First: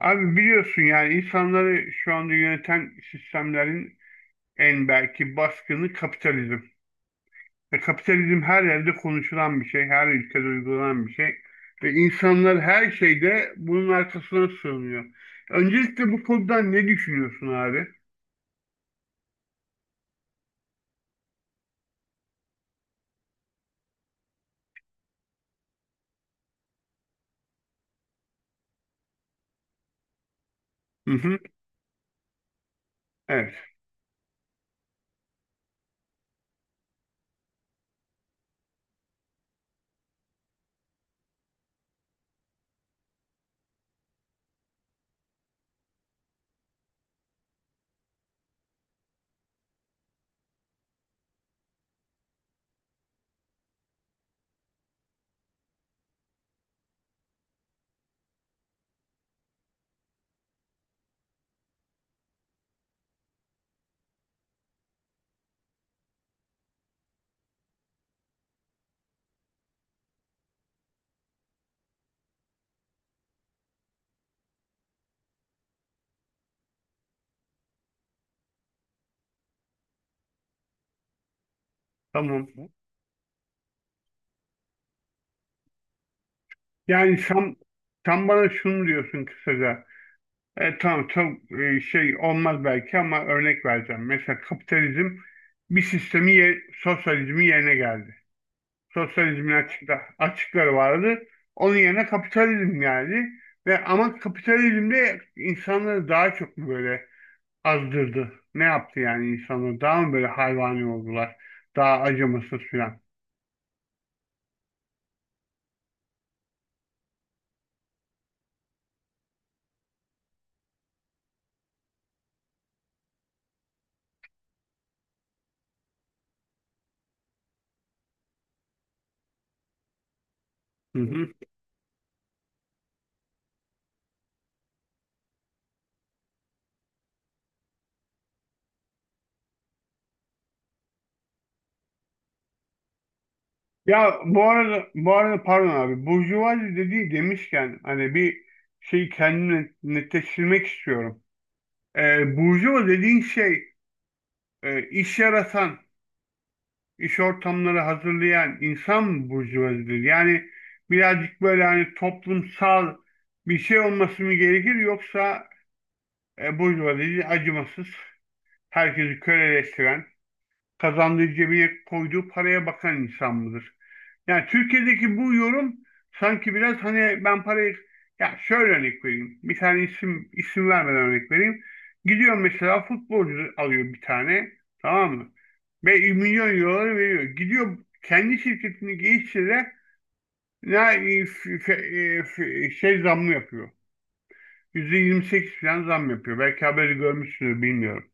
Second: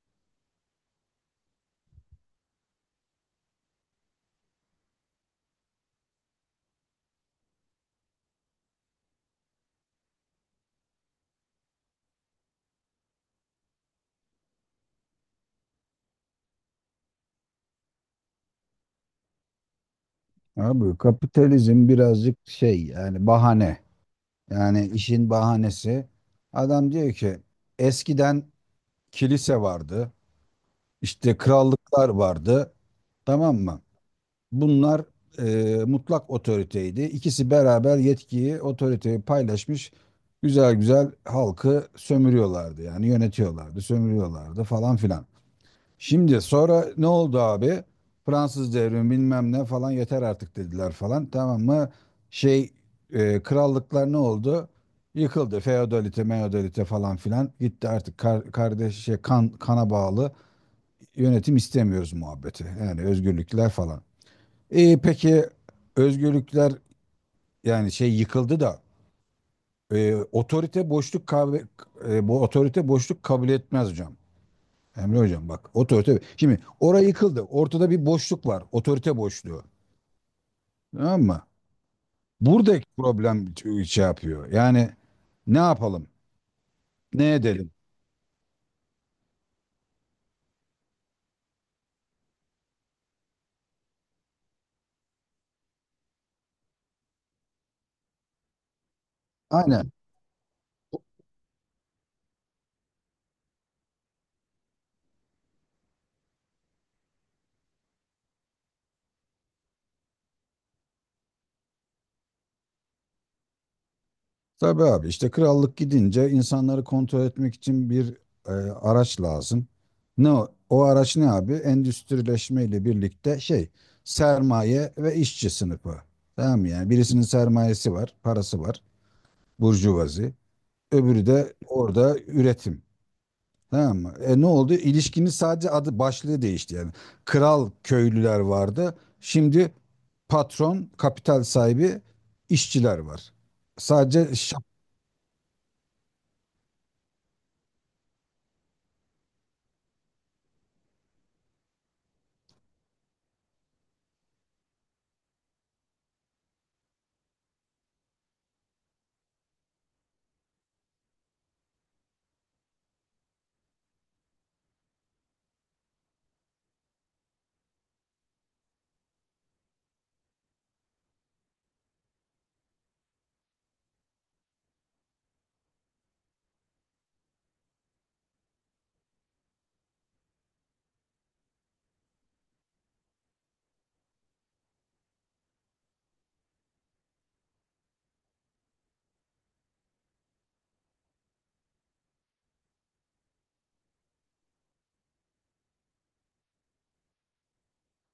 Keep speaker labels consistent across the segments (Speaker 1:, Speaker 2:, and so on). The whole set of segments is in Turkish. Speaker 1: Abi biliyorsun yani insanları şu anda yöneten sistemlerin en belki baskını kapitalizm. Ve kapitalizm her yerde konuşulan bir şey, her ülkede uygulanan bir şey. Ve insanlar her şeyde bunun arkasına sığınıyor. Öncelikle bu konuda ne düşünüyorsun abi?
Speaker 2: Abi kapitalizm birazcık şey yani bahane. Yani işin bahanesi. Adam diyor ki eskiden kilise vardı.
Speaker 1: Hı
Speaker 2: İşte
Speaker 1: hı.
Speaker 2: krallıklar vardı.
Speaker 1: Evet,
Speaker 2: Tamam mı? Bunlar mutlak otoriteydi. İkisi beraber yetkiyi, otoriteyi paylaşmış. Güzel güzel halkı sömürüyorlardı. Yani yönetiyorlardı, sömürüyorlardı falan filan. Şimdi sonra ne oldu abi? Fransız devrimi bilmem ne falan yeter artık dediler falan, tamam mı? Şey krallıklar ne oldu? Yıkıldı. Feodalite, meodalite falan filan gitti, artık kardeş kana bağlı yönetim istemiyoruz muhabbeti. Yani özgürlükler falan. Peki özgürlükler yani şey yıkıldı da, otorite boşluk bu otorite boşluk kabul etmez hocam. Emre hocam bak, otorite. Şimdi orayı yıkıldı. Ortada bir boşluk var. Otorite boşluğu. Tamam mı?
Speaker 1: tamam.
Speaker 2: Buradaki problem şey yapıyor. Yani ne yapalım?
Speaker 1: Yani
Speaker 2: Ne
Speaker 1: sen,
Speaker 2: edelim?
Speaker 1: sen bana şunu diyorsun kısaca. Tamam çok şey olmaz belki ama örnek vereceğim. Mesela kapitalizm bir sistemi, sosyalizmi yerine geldi. Sosyalizmin
Speaker 2: Aynen.
Speaker 1: açıkları vardı. Onun yerine kapitalizm geldi. Ve ama kapitalizm de insanları daha çok mu böyle azdırdı? Ne yaptı yani insanları? Daha mı böyle hayvani oldular? Daha acımasız filan.
Speaker 2: Tabii abi, işte krallık gidince insanları kontrol etmek için bir araç lazım. Ne o? O araç ne abi? Endüstrileşme ile birlikte sermaye ve işçi sınıfı. Tamam mı? Yani birisinin sermayesi var, parası var, burjuvazi.
Speaker 1: Hı
Speaker 2: Öbürü
Speaker 1: hı.
Speaker 2: de orada üretim. Tamam mı? Ne oldu? İlişkinin sadece adı başlığı değişti yani. Kral köylüler vardı. Şimdi patron, kapital sahibi, işçiler var.
Speaker 1: Ya,
Speaker 2: Sadece
Speaker 1: bu
Speaker 2: şap.
Speaker 1: arada bu arada pardon abi, burjuvazi dediği demişken hani bir şey kendimi netleştirmek istiyorum. Burjuva dediğin şey, iş yaratan, iş ortamları hazırlayan insan burjuvazidir. Yani birazcık böyle hani toplumsal bir şey olması mı gerekir, yoksa burjuvazi acımasız, herkesi köleleştiren, kazandığı cebine koyduğu paraya bakan insan mıdır? Yani Türkiye'deki bu yorum sanki biraz hani ben parayı, ya şöyle örnek vereyim. Bir tane isim vermeden örnek vereyim. Gidiyor mesela futbolcu alıyor bir tane, tamam mı? Ve milyon euroları veriyor. Gidiyor kendi şirketini geliştire de ne şey, zamlı yapıyor. %28 falan zam yapıyor. Belki haberi görmüşsünüz, bilmiyorum.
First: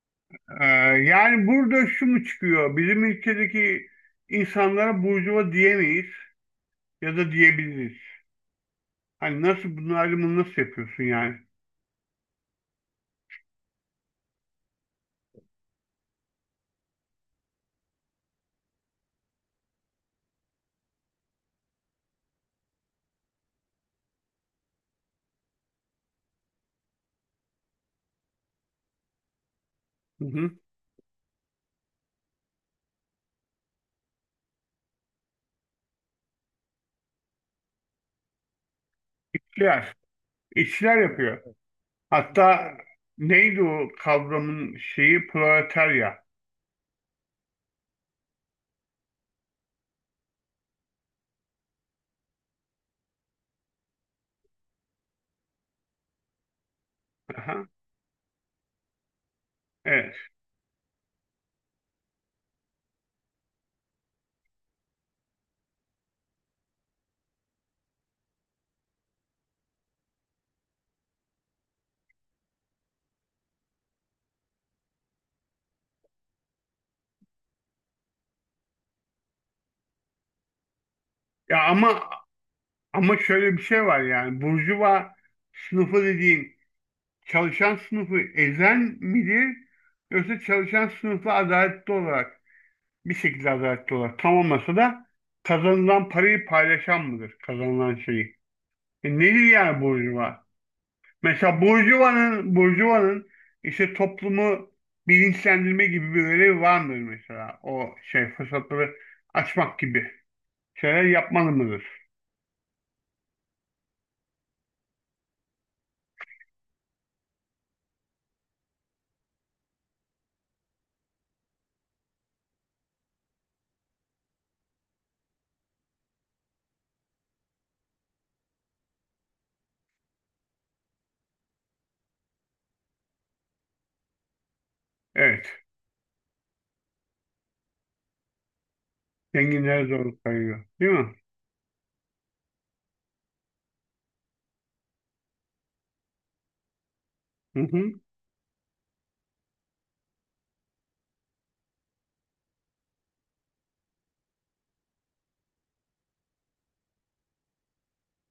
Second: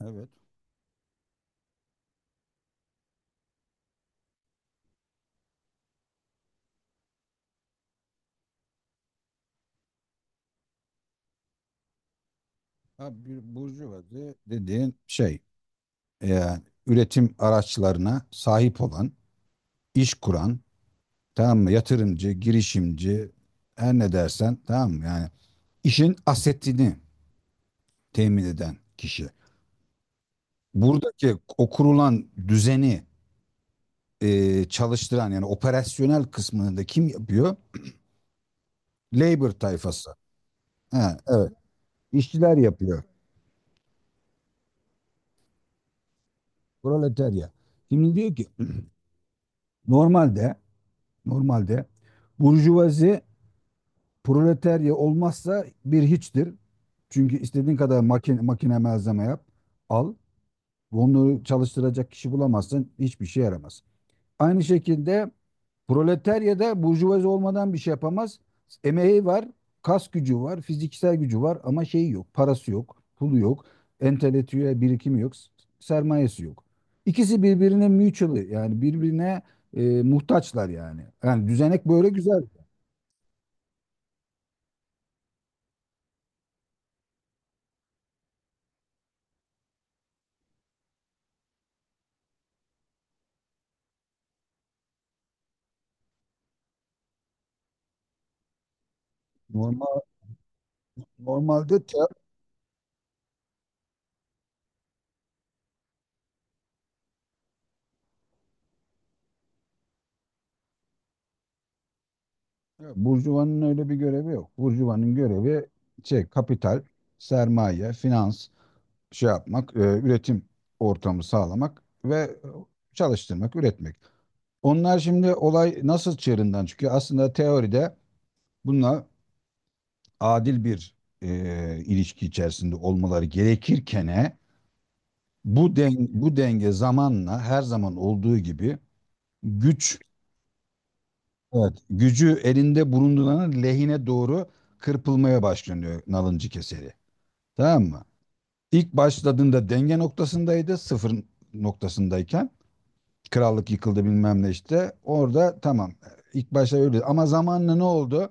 Speaker 2: Evet.
Speaker 1: Ee, Yani burada şu mu çıkıyor? Bizim ülkedeki insanlara burjuva diyemeyiz ya da diyebiliriz. Hani nasıl, bunun ayrımını nasıl yapıyorsun yani?
Speaker 2: Ha, bir burjuvazi dediğin şey yani üretim araçlarına sahip olan, iş kuran, tamam mı? Yatırımcı, girişimci, her ne dersen, tamam mı? Yani işin asetini temin eden kişi.
Speaker 1: Hı hı.
Speaker 2: Buradaki o kurulan düzeni çalıştıran yani operasyonel kısmını da kim yapıyor? Labor
Speaker 1: İşçiler.
Speaker 2: tayfası.
Speaker 1: İşçiler
Speaker 2: Ha,
Speaker 1: yapıyor.
Speaker 2: evet. İşçiler
Speaker 1: Hatta
Speaker 2: yapıyor.
Speaker 1: neydi o kavramın şeyi? Proletarya.
Speaker 2: Proletarya. Şimdi diyor ki normalde, normalde burjuvazi proletarya olmazsa bir hiçtir. Çünkü
Speaker 1: Aha,
Speaker 2: istediğin kadar makine malzeme yap,
Speaker 1: evet.
Speaker 2: al. Onları çalıştıracak kişi bulamazsın, hiçbir şey yaramaz. Aynı şekilde proletarya da burjuvazi olmadan bir şey yapamaz. Emeği var, kas gücü var, fiziksel gücü var ama şeyi yok, parası yok, pulu yok, entelektüel birikimi yok, sermayesi yok. İkisi birbirine mutual yani birbirine muhtaçlar yani. Yani
Speaker 1: Ya,
Speaker 2: düzenek böyle
Speaker 1: ama
Speaker 2: güzel.
Speaker 1: ama şöyle bir şey var yani. Burjuva sınıfı dediğin çalışan sınıfı ezen midir? Yoksa çalışan sınıfla adaletli olarak, bir şekilde adaletli olarak, tam olmasa da kazanılan parayı paylaşan mıdır? Kazanılan şeyi. E, nedir yani
Speaker 2: Normal
Speaker 1: burjuva? Mesela
Speaker 2: normalde te-
Speaker 1: Burjuva'nın işte toplumu bilinçlendirme gibi bir görevi var mıdır mesela? O şey fırsatları açmak gibi şeyler yapmalı mıdır?
Speaker 2: burjuvanın öyle bir görevi yok. Burjuvanın görevi şey kapital, sermaye, finans. Şey yapmak, üretim ortamı sağlamak ve çalıştırmak, üretmek. Onlar şimdi olay nasıl çığırından çıkıyor? Aslında teoride bunlar adil bir ilişki içerisinde olmaları gerekirken,
Speaker 1: Evet.
Speaker 2: bu denge zamanla her zaman olduğu gibi
Speaker 1: Zenginlere
Speaker 2: güç,
Speaker 1: zorluk kayıyor, değil mi?
Speaker 2: evet, gücü elinde bulunduranın lehine doğru kırpılmaya başlanıyor nalıncı keseri.
Speaker 1: Hı
Speaker 2: Tamam
Speaker 1: hı.
Speaker 2: mı? İlk başladığında denge noktasındaydı, sıfır noktasındayken krallık yıkıldı bilmem ne işte. Orada tamam. İlk başta öyle. Ama zamanla ne oldu?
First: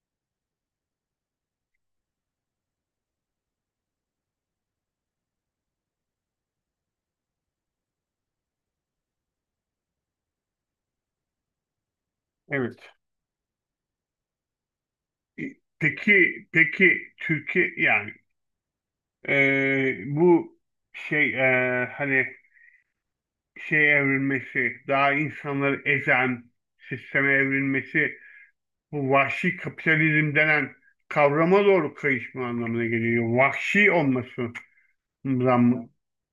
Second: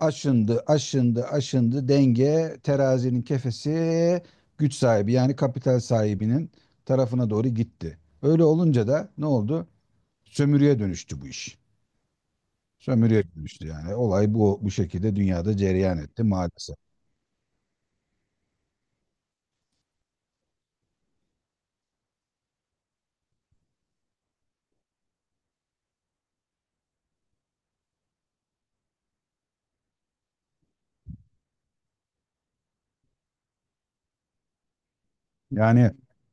Speaker 2: Aşındı, aşındı, aşındı. Denge terazinin kefesi güç sahibi yani kapital sahibinin tarafına doğru gitti. Öyle olunca da ne oldu? Sömürüye dönüştü bu iş.
Speaker 1: Evet.
Speaker 2: Sömürüye dönüştü yani. Olay bu şekilde
Speaker 1: E,
Speaker 2: dünyada cereyan etti
Speaker 1: Peki,
Speaker 2: maalesef.
Speaker 1: peki Türkiye yani, bu şey, hani şey evrilmesi, daha insanları ezen sisteme evrilmesi, bu vahşi kapitalizm denen kavrama doğru kayışma anlamına geliyor. Vahşi olmasından mı
Speaker 2: Yani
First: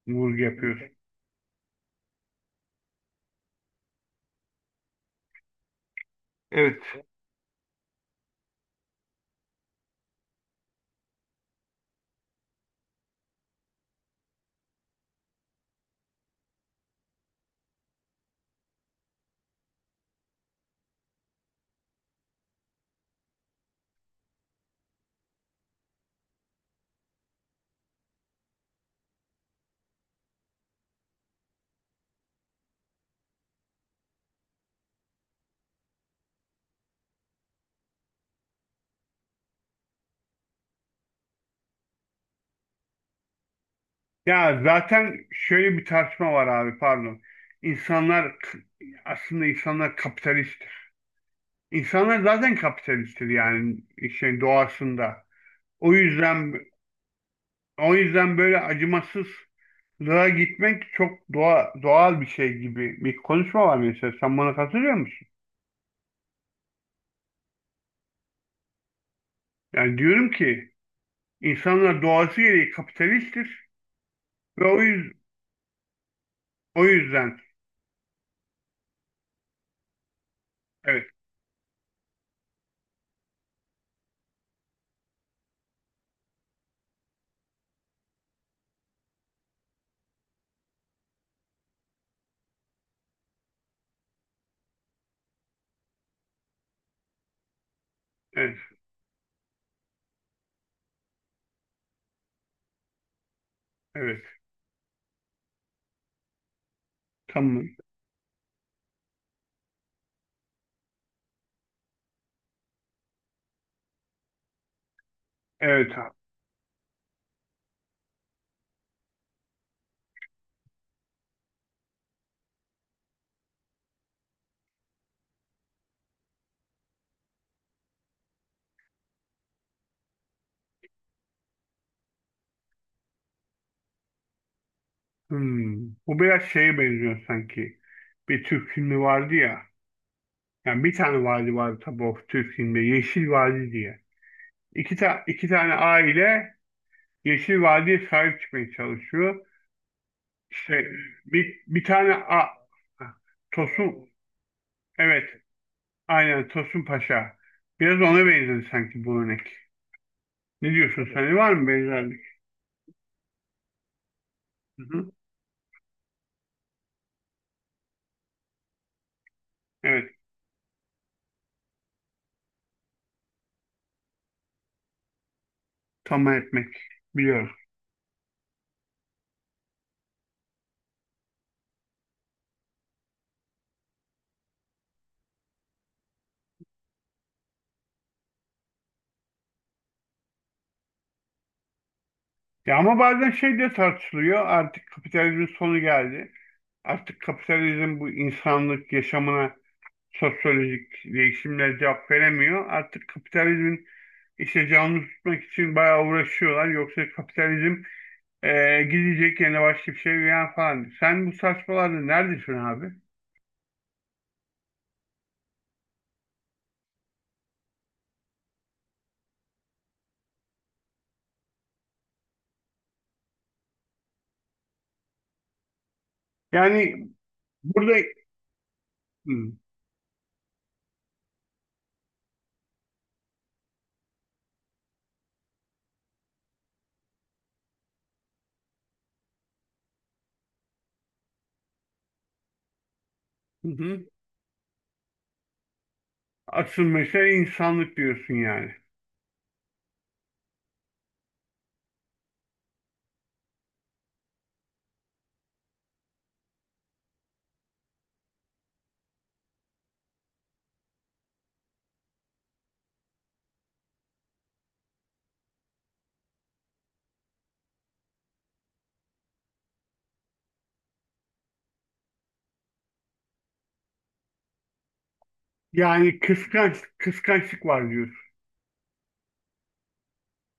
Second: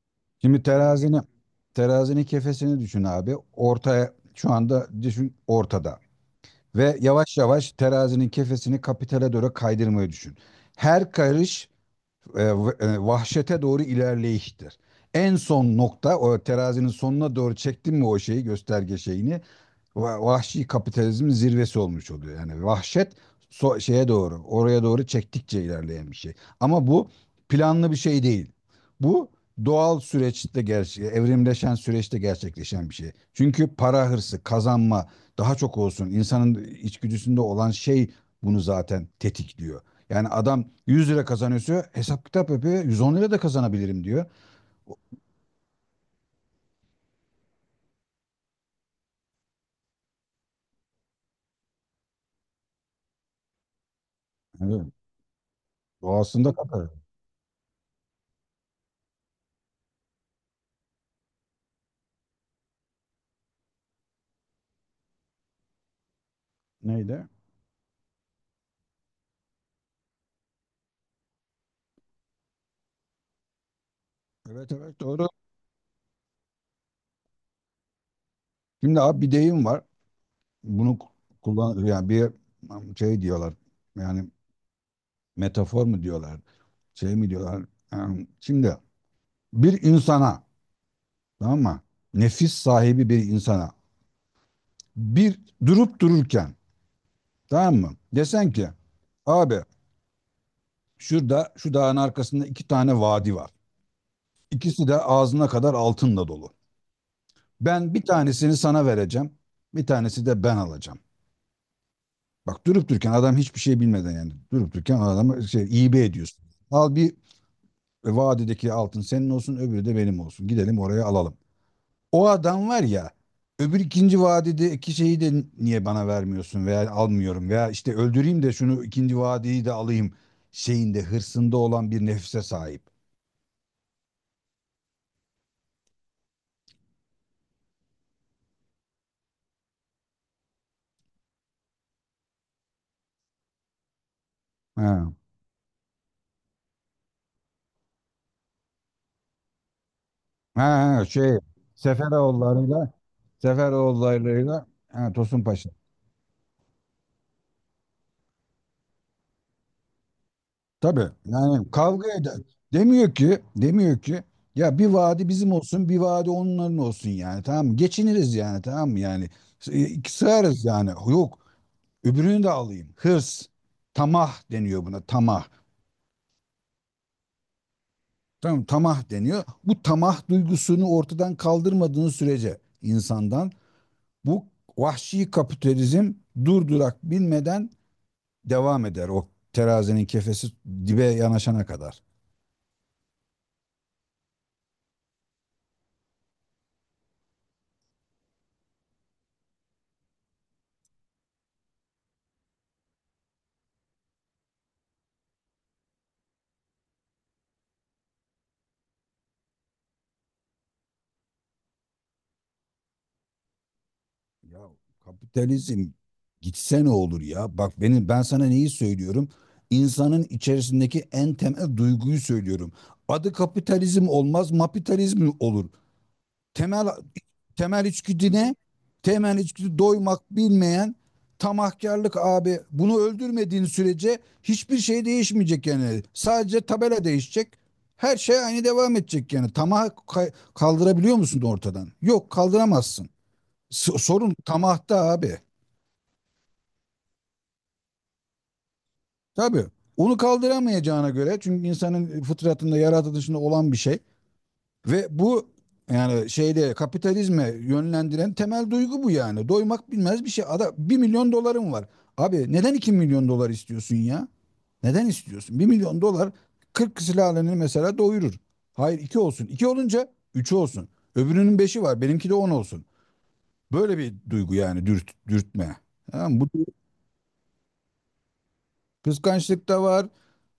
Speaker 1: vurgu
Speaker 2: şimdi
Speaker 1: yapıyorsun?
Speaker 2: terazinin kefesini düşün abi. Ortaya şu anda düşün, ortada. Ve
Speaker 1: Evet.
Speaker 2: yavaş yavaş terazinin kefesini kapitale doğru kaydırmayı düşün. Her karış e, vahşete doğru ilerleyiştir. En son nokta, o terazinin sonuna doğru çektin mi o şeyi, gösterge şeyini, vahşi kapitalizmin zirvesi olmuş oluyor. Yani vahşet oraya doğru çektikçe ilerleyen bir şey. Ama bu planlı bir şey değil. Bu doğal süreçte evrimleşen süreçte gerçekleşen bir şey. Çünkü para hırsı, kazanma daha çok olsun insanın içgüdüsünde olan şey bunu zaten tetikliyor. Yani adam 100 lira kazanıyorsa hesap kitap yapıyor. 110 lira da kazanabilirim diyor.
Speaker 1: Ya, zaten şöyle bir tartışma var abi, pardon. İnsanlar, aslında insanlar kapitalisttir. İnsanlar zaten kapitalisttir, yani şey,
Speaker 2: Evet.
Speaker 1: doğasında. O yüzden
Speaker 2: Doğasında kadar.
Speaker 1: o yüzden böyle acımasızlığa gitmek çok doğal bir şey gibi bir konuşma var mesela. Sen bana katılıyor musun?
Speaker 2: Neydi?
Speaker 1: Yani diyorum ki, İnsanlar doğası gereği kapitalisttir ve
Speaker 2: Evet, evet, doğru.
Speaker 1: o yüzden.
Speaker 2: Şimdi abi bir deyim var. Bunu
Speaker 1: Evet,
Speaker 2: kullan yani, bir şey diyorlar yani, metafor mu diyorlar, şey mi diyorlar? Yani şimdi bir insana, tamam mı, nefis sahibi bir insana, bir durup dururken, tamam mı, desen
Speaker 1: evet,
Speaker 2: ki abi, şurada şu dağın arkasında iki tane vadi var,
Speaker 1: evet,
Speaker 2: ikisi de ağzına kadar altınla dolu.
Speaker 1: tamam,
Speaker 2: Ben bir tanesini sana vereceğim, bir tanesi de ben alacağım. Bak, durup dururken adam hiçbir şey bilmeden, yani durup dururken adamı
Speaker 1: evet
Speaker 2: hibe
Speaker 1: abi.
Speaker 2: ediyorsun. Al, bir, vadideki altın senin olsun, öbürü de benim olsun. Gidelim oraya alalım. O adam var ya, öbür ikinci vadideki şeyi de niye bana vermiyorsun veya almıyorum veya işte öldüreyim de şunu, ikinci vadiyi de alayım hırsında olan bir nefse sahip.
Speaker 1: Hmm. Bu biraz şeye benziyor sanki. Bir Türk filmi vardı ya. Yani bir tane vadi vardı tabii, o Türk filmde Yeşil Vadi diye. İki,
Speaker 2: Ha,
Speaker 1: ta iki tane aile Yeşil Vadi'ye sahip çıkmaya çalışıyor. İşte
Speaker 2: ha, ha,
Speaker 1: bir tane.
Speaker 2: Seferoğulları'yla
Speaker 1: Tosun,
Speaker 2: Seferoğulları'yla, ha,
Speaker 1: evet,
Speaker 2: Tosun Paşa.
Speaker 1: aynen Tosun Paşa. Biraz ona benziyor sanki bu örnek. Ne
Speaker 2: Tabii
Speaker 1: diyorsun sen? Var mı
Speaker 2: yani, kavga
Speaker 1: benzerlik?
Speaker 2: eder. Demiyor ki, demiyor ki ya
Speaker 1: Hı
Speaker 2: bir
Speaker 1: hı.
Speaker 2: vadi bizim olsun, bir vadi onların olsun yani, tamam mı? Geçiniriz yani, tamam mı? Yani iki
Speaker 1: Evet,
Speaker 2: sığarız yani. Yok, öbürünü de alayım. Hırs, tamah deniyor buna, tamah.
Speaker 1: tamam etmek biliyorum.
Speaker 2: Tamam, tamah deniyor. Bu tamah duygusunu ortadan kaldırmadığın sürece insandan, bu vahşi kapitalizm durdurak bilmeden devam eder, o terazinin kefesi dibe yanaşana kadar.
Speaker 1: Ya ama bazen şey de tartışılıyor. Artık kapitalizmin sonu geldi. Artık kapitalizm bu insanlık yaşamına sosyolojik değişimle cevap veremiyor. Artık kapitalizmin işte canlı tutmak için bayağı uğraşıyorlar. Yoksa kapitalizm gidecek, yerine başka bir şey veya falan. Sen bu saçmalarda neredesin abi?
Speaker 2: Ya kapitalizm gitse ne olur ya? Bak ben sana neyi söylüyorum? İnsanın içerisindeki en temel duyguyu söylüyorum. Adı kapitalizm olmaz, mapitalizm olur. Temel
Speaker 1: Yani
Speaker 2: temel
Speaker 1: burada.
Speaker 2: içgüdü ne? Temel
Speaker 1: Hı
Speaker 2: içgüdü doymak bilmeyen tamahkarlık abi. Bunu öldürmediğin sürece hiçbir şey değişmeyecek yani. Sadece tabela değişecek. Her şey aynı devam edecek yani. Tamah kaldırabiliyor musun ortadan? Yok, kaldıramazsın.
Speaker 1: hı. Hı.
Speaker 2: Sorun tamahta abi.
Speaker 1: Asıl mesele insanlık diyorsun yani.
Speaker 2: Tabii. Onu kaldıramayacağına göre, çünkü insanın fıtratında, yaratılışında olan bir şey ve bu yani, kapitalizme yönlendiren temel duygu bu yani. Doymak bilmez bir şey. Ada 1 milyon dolarım var. Abi neden 2 milyon dolar istiyorsun ya? Neden istiyorsun? 1 milyon dolar 40 silahlarını mesela doyurur. Hayır, 2 olsun. İki olunca 3 olsun. Öbürünün beşi var. Benimki de 10 olsun. Böyle bir duygu yani dürtme.
Speaker 1: Yani
Speaker 2: Tamam mı?
Speaker 1: kıskançlık var diyorsun.
Speaker 2: Kıskançlık da var,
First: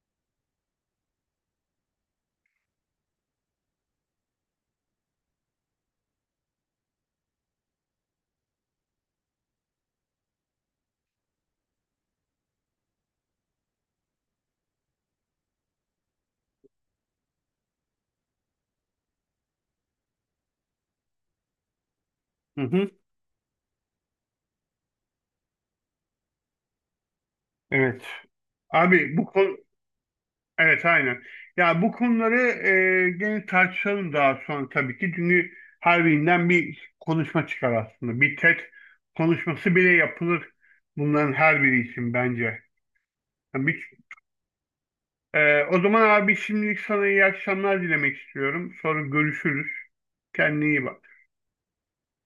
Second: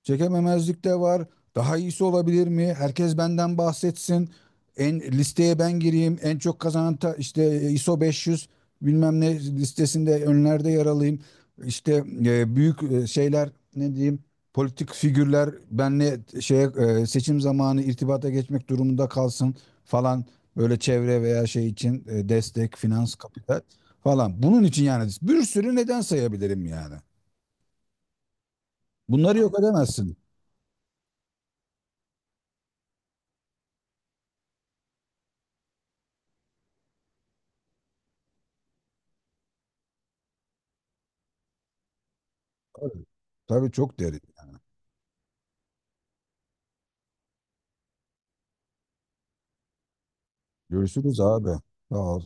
Speaker 2: çekememezlik de var. Daha iyisi olabilir mi? Herkes benden bahsetsin. En listeye ben gireyim. En çok kazanan işte ISO 500 bilmem ne listesinde önlerde yer alayım. İşte büyük şeyler, ne diyeyim? Politik figürler benle şeye, seçim zamanı irtibata geçmek durumunda kalsın falan, böyle çevre veya şey için
Speaker 1: Hı
Speaker 2: destek,
Speaker 1: hı,
Speaker 2: finans, kapital falan. Bunun için yani bir sürü neden sayabilirim yani.
Speaker 1: evet. Abi bu
Speaker 2: Bunları
Speaker 1: konu,
Speaker 2: yok edemezsin.
Speaker 1: evet aynen. Ya, bu konuları gene tartışalım daha sonra tabii ki. Çünkü her birinden bir konuşma çıkar aslında. Bir TED konuşması bile yapılır bunların her biri için bence.
Speaker 2: Tabii,
Speaker 1: Yani
Speaker 2: tabii, çok
Speaker 1: bir-
Speaker 2: derin.
Speaker 1: o zaman abi şimdilik sana iyi akşamlar dilemek istiyorum. Sonra görüşürüz. Kendine iyi
Speaker 2: Görüşürüz
Speaker 1: bak.
Speaker 2: abi. Sağ ol.